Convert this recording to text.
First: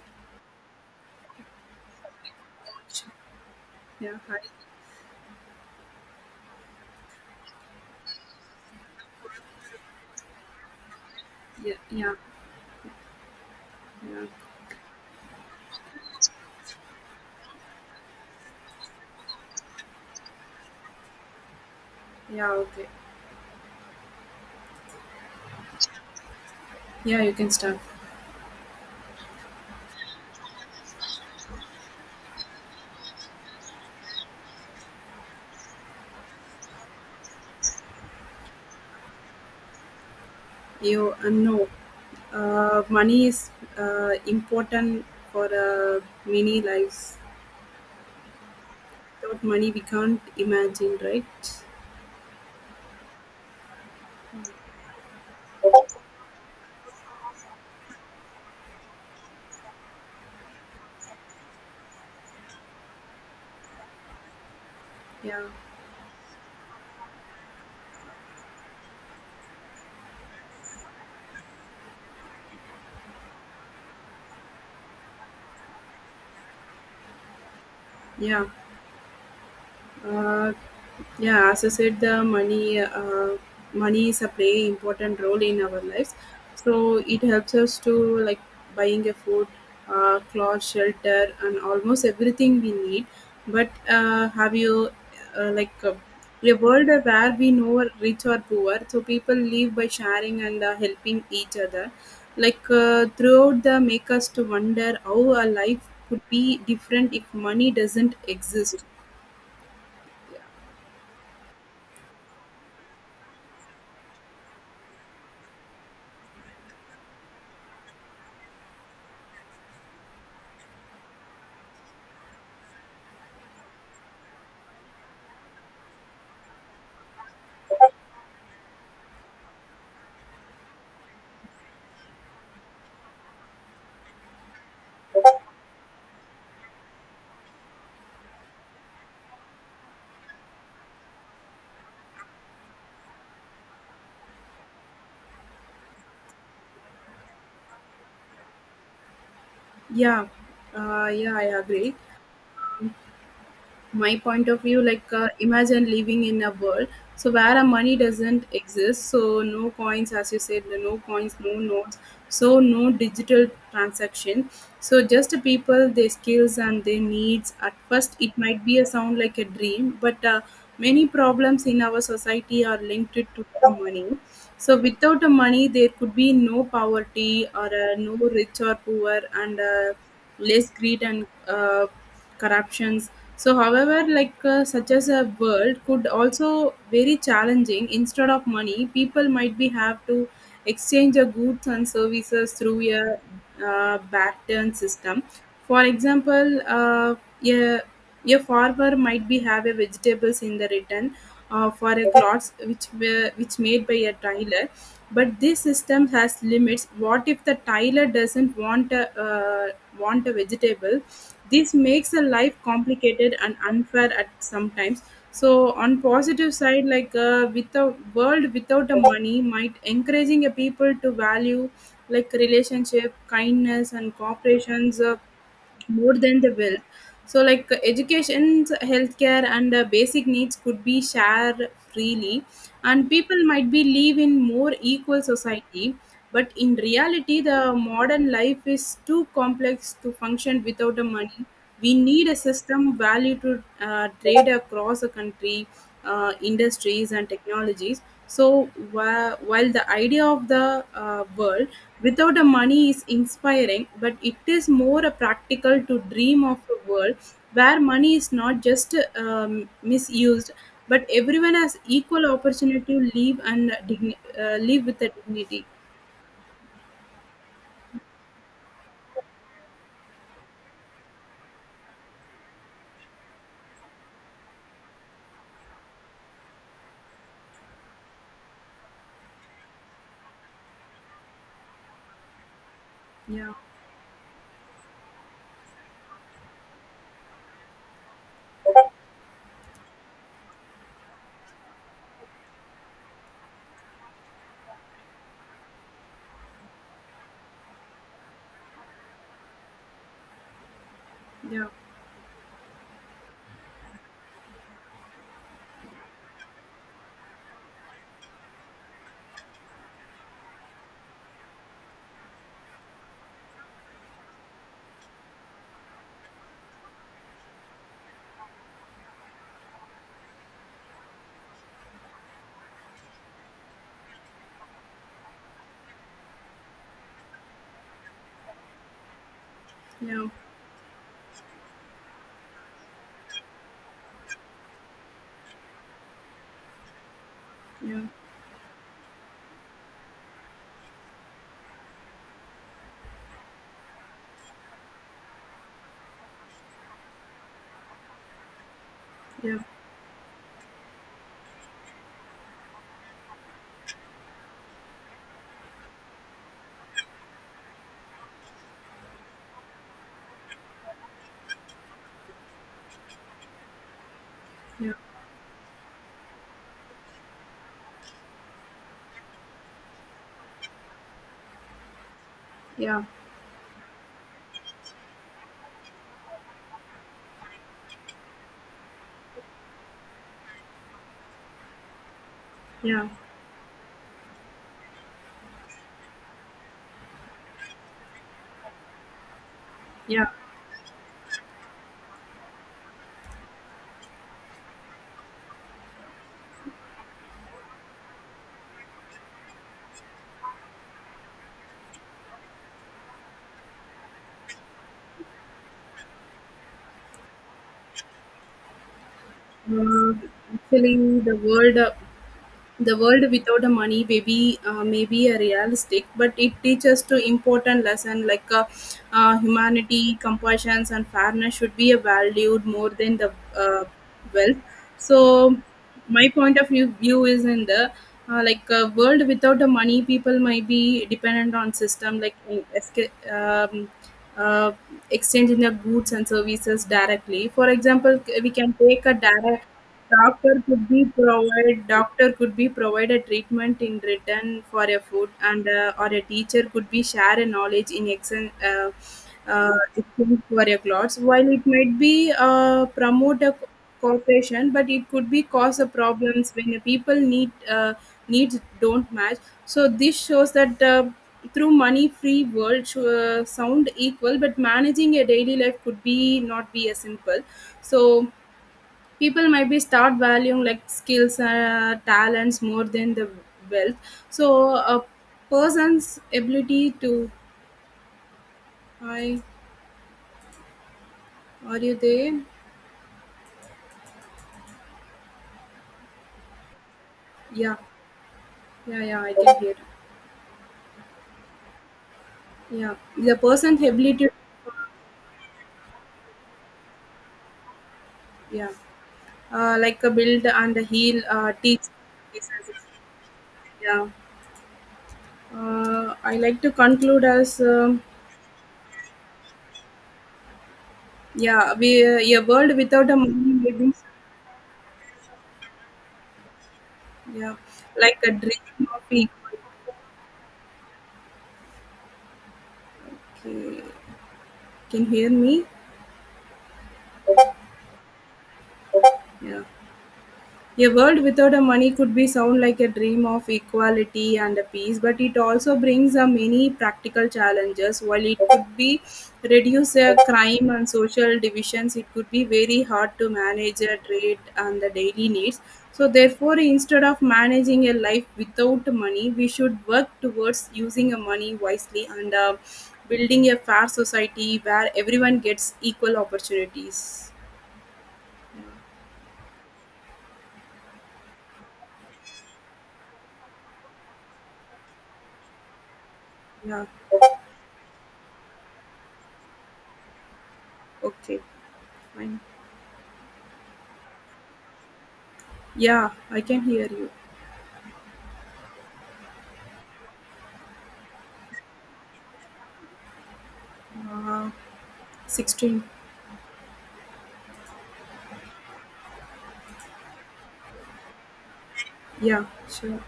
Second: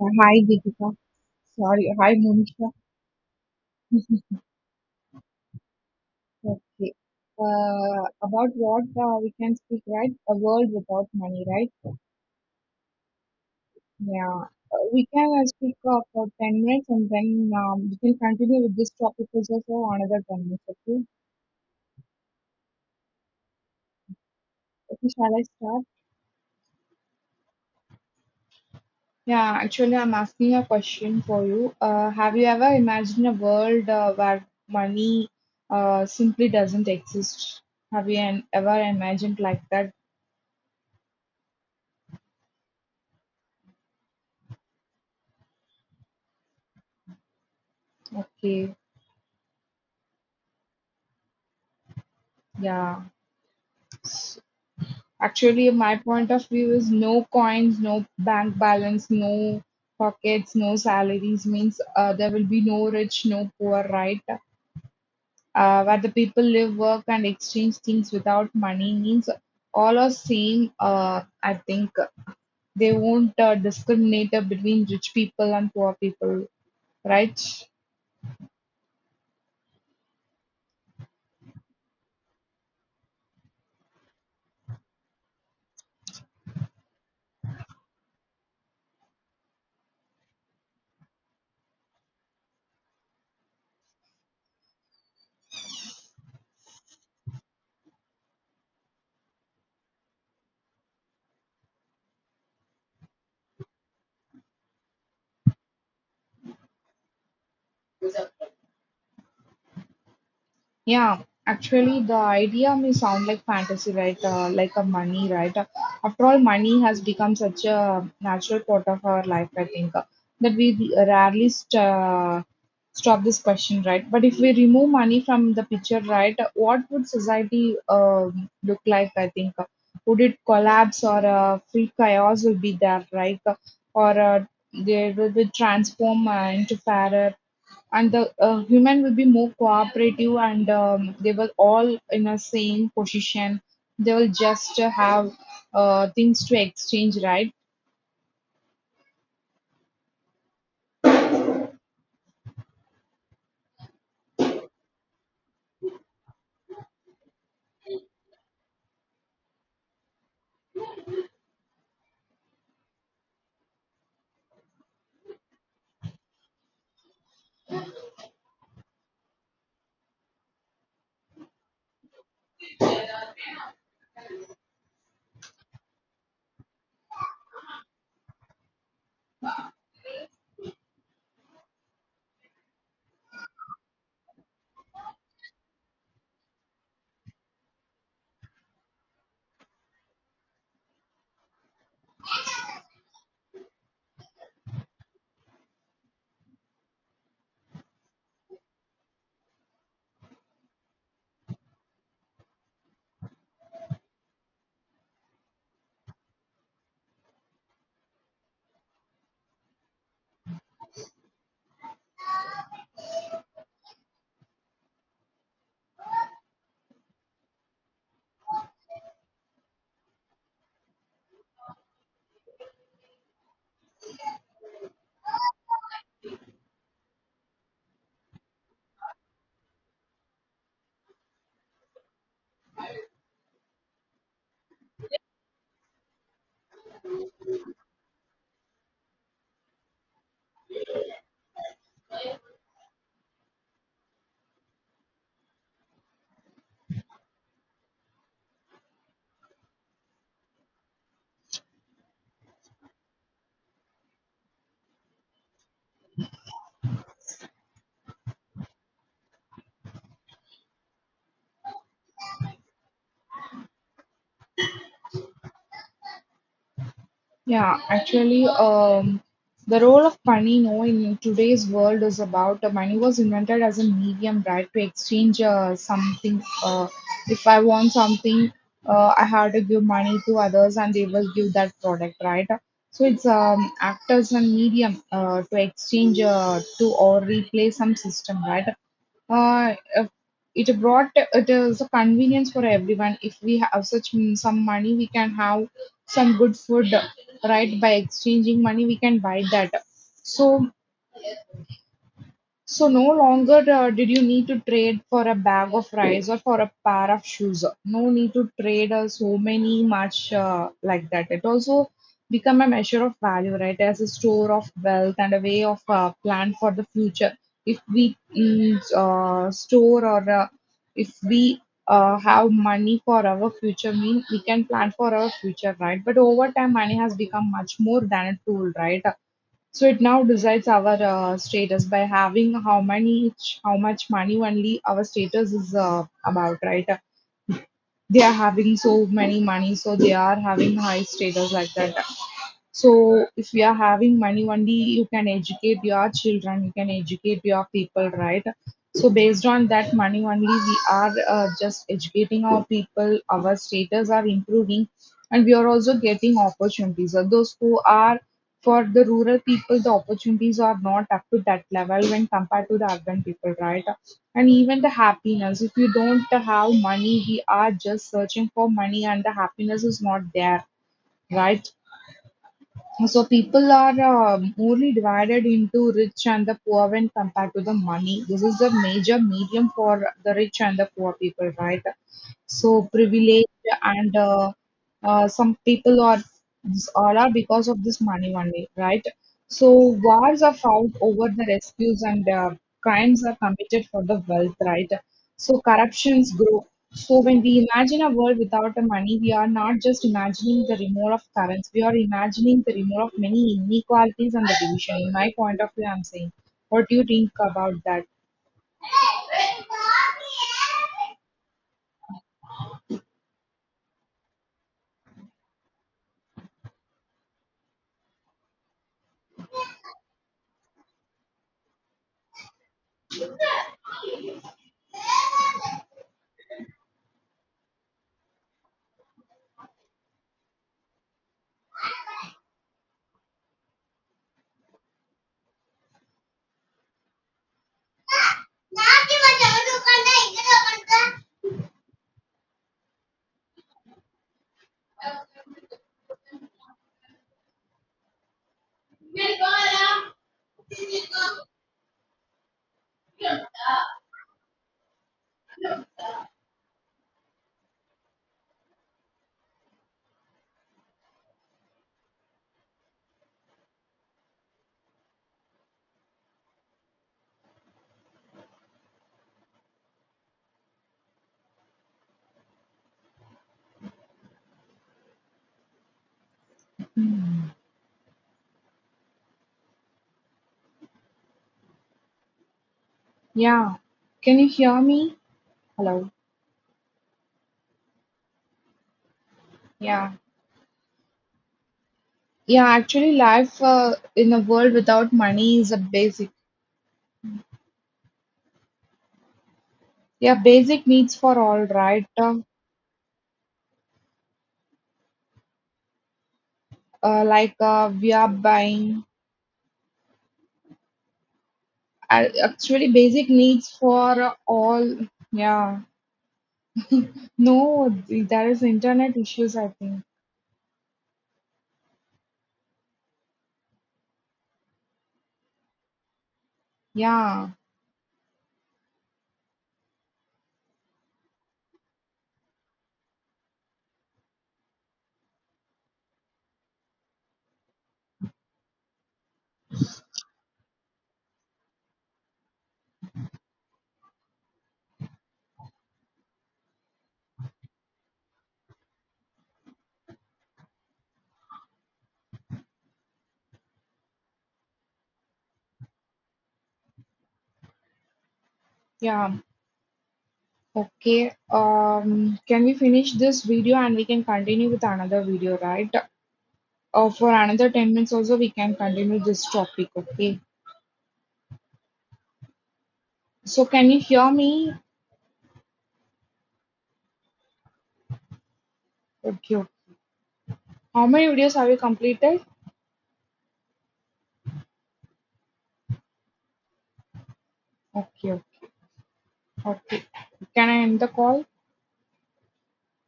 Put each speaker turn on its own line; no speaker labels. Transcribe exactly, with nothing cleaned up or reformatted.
Uh, Hi, Deepika. Sorry, hi, Monisha.
Yeah, hi.
Okay. Uh, about what uh, we can speak, right? A world without money, right?
Yeah, yeah, yeah,
Yeah. Uh, we can uh, speak uh, for ten minutes and then um, we can continue with this topic also for another ten minutes, okay?
yeah. Okay.
Okay, shall I start?
Yeah, you can start.
Yeah, I have a question for you. Uh, have you ever imagined a world uh, where money uh, simply doesn't exist? Have you an- ever imagined like that?
You uh, No, uh, money is uh, important for uh, many lives.
Okay,
Without money, we can't imagine, right?
yeah. Actually, my point of view is no coins, no bank balance, no pockets, no salaries means uh, there will be no rich, no poor, right?
Yeah,
Uh, where the people live, work, and exchange things without money means all are same. Uh, I think they won't uh, discriminate between rich people and poor people, right?
yeah. uh, yeah as i said the money uh, money is a play important role in our lives, so it helps us to like buying a food, uh, clothes, shelter, and almost everything we need. But uh, have you uh, like uh, a world where we know are rich or poor, so people live by sharing and uh, helping each other, like uh, throughout the make us to wonder how our life could be different if money doesn't exist.
Yeah, actually, the idea may sound like fantasy, right? Uh, like a money, right? Uh, after all, money has become such a natural part of our life, I think, uh, that we rarely st- uh, stop this question, right? But if we remove money from the picture, right, what would society um look like, I think? Would it collapse or uh, free chaos will be there, right? Or uh, They will be transformed uh, into parrot, and the uh, human will be more cooperative and um, they will all in a same position, they will just uh, have uh, things to exchange, right?
Yeah, uh, yeah, I agree. My point of view, like uh, imagine living in a world, so where a money doesn't exist, so no coins, as you said, no coins, no notes, so no digital transaction, so just the people, their skills, and their needs. At first it might be a sound like a dream, but uh, many problems in our society are linked to the money, so without the money there could be no poverty or uh, no rich or poor, and uh, less greed and uh, corruptions. So, however, like uh, such as a world could also very challenging. Instead of money, people might be have to exchange their goods and services through a uh, back-turn system. For example, uh, a, a farmer might be have a vegetables in the return uh, for a cloth which were, which made by a tailor, but this system has limits. What if the tyler doesn't want a uh, want a vegetable? This makes a life complicated and unfair at sometimes. So on positive side, like uh, with a world without a money might encouraging a people to value like relationship, kindness, and cooperations, uh, more than the will. So like uh, education, healthcare, and uh, basic needs could be shared freely, and people might be live in more equal society. But in reality, the modern life is too complex to function without the money. We need a system value to uh, trade across a country, uh, industries, and technologies. So wh- while the idea of the uh, world without the money is inspiring, but it is more a practical to dream of a world where money is not just um, misused, but everyone has equal opportunity to live and digni- uh, live with a dignity.
Yeah, actually, um, the role of money, no, in today's world is about uh, money was invented as a medium, right, to exchange uh, something. Uh, if I want something, uh, I have to give money to others, and they will give that product, right? So it's
Yeah,
um, act as a medium uh, to exchange uh, to or replace some system, right? uh, uh, it brought it is a convenience for everyone. If we have such mm, some money, we can have some good food, right? By exchanging money, we can buy that. So
yeah,
so no longer uh, did you need to trade for a bag of rice or for a pair of shoes. No need to trade uh, so many much uh, like that. It also become a measure of value, right? As a store of wealth and a way of uh, plan for the future. If we mm, uh, store or uh, if we uh, have money for our future, mean we can plan for our future, right? But over time, money has become much more than a tool, right? So it now
yeah,
decides our uh, status by having how many, how much money only our status is uh, about, right?
yeah,
They are having so many money, so they are having high status like that. So if we are having money only, you can educate your children, you can educate your people, right? So based
yeah,
on that money only, we are uh, just educating our people, our status are improving, and we are also getting opportunities. So those who are for the rural people, the opportunities are not up to that level when compared to the urban people, right? And even the
yeah,
happiness, if you don't have money, we are just searching for money, and the happiness is not there, right?
yeah,
So people are um, only divided into rich and the poor when compared to the money. This is the major medium for the rich and the poor people, right? So
yeah,
privilege and uh, uh, some people are are because of this money only, right? So
yeah.
wars are fought over the rescues and uh, crimes are committed for the wealth, right? So corruptions grow. So when we imagine a world without the money, we are not just imagining the removal of currents. We are imagining the removal of many inequalities and the division. In my point of view, I'm saying, what do you think about that?
Uh, Actually, the world, uh, the world without a money baby, uh, maybe a realistic, but it teaches to important lesson like uh, uh, humanity, compassion, and fairness should be valued more than the uh, wealth. So, my point of view, view is in the uh, like uh, world without the money, people might be dependent on system like in- esca- um, uh, exchanging the goods and services directly. For example, c- we can take a direct. Doctor could be provide doctor could be provide a treatment in return for a food, and uh, or a teacher could be share a knowledge in exchange uh, uh, exchange for a clothes. While it might be uh, promote a co- cooperation, but it could be cause a problems when the people need uh, needs don't match. So this shows that. Uh, through money free world sh- uh, sound equal, but managing a daily life could be not be as simple. So people might be start valuing like skills, uh, talents, more than the wealth. So a person's ability to, I are you there?
Yeah, can you hear me? Hello.
Yeah, yeah, yeah, I can hear.
Yeah. Yeah,
Yeah,
actually,
the
life
person's
uh,
ability to,
in a world without money is a basic.
yeah, uh, like a
Yeah,
build, and a
basic needs
heal,
for
uh,
all,
teach.
right? Uh,
Yeah, uh, I like to
uh,
conclude
like
as,
uh,
um,
we are buying.
yeah, we
Uh,
uh, a world
actually,
without a
basic
money
needs
maybe,
for all. Yeah.
yeah,
No,
like
th-
a
there is
dream of
internet issues,
equal.
I think.
Okay, can you hear me?
Yeah.
Yeah. A world without a money could be sound like a dream of equality and a peace, but it also brings a many practical challenges. While it could be reduce a crime and social divisions, it could be very hard to manage a trade and the daily needs. So therefore, instead of managing a life without money, we should work towards using a money wisely and uh, building a fair society where everyone gets equal opportunities.
Yeah. Okay. Um, can we finish this video and we can continue with another video, right?
Yeah.
Uh, for another ten minutes also, we can continue this topic. Okay.
Okay. Fine.
So, can you hear me?
Yeah, I can hear you.
Okay. Okay. How many videos have you completed?
Uh, sixteen.
Okay, okay, okay. Can I end the call?
Yeah, sure.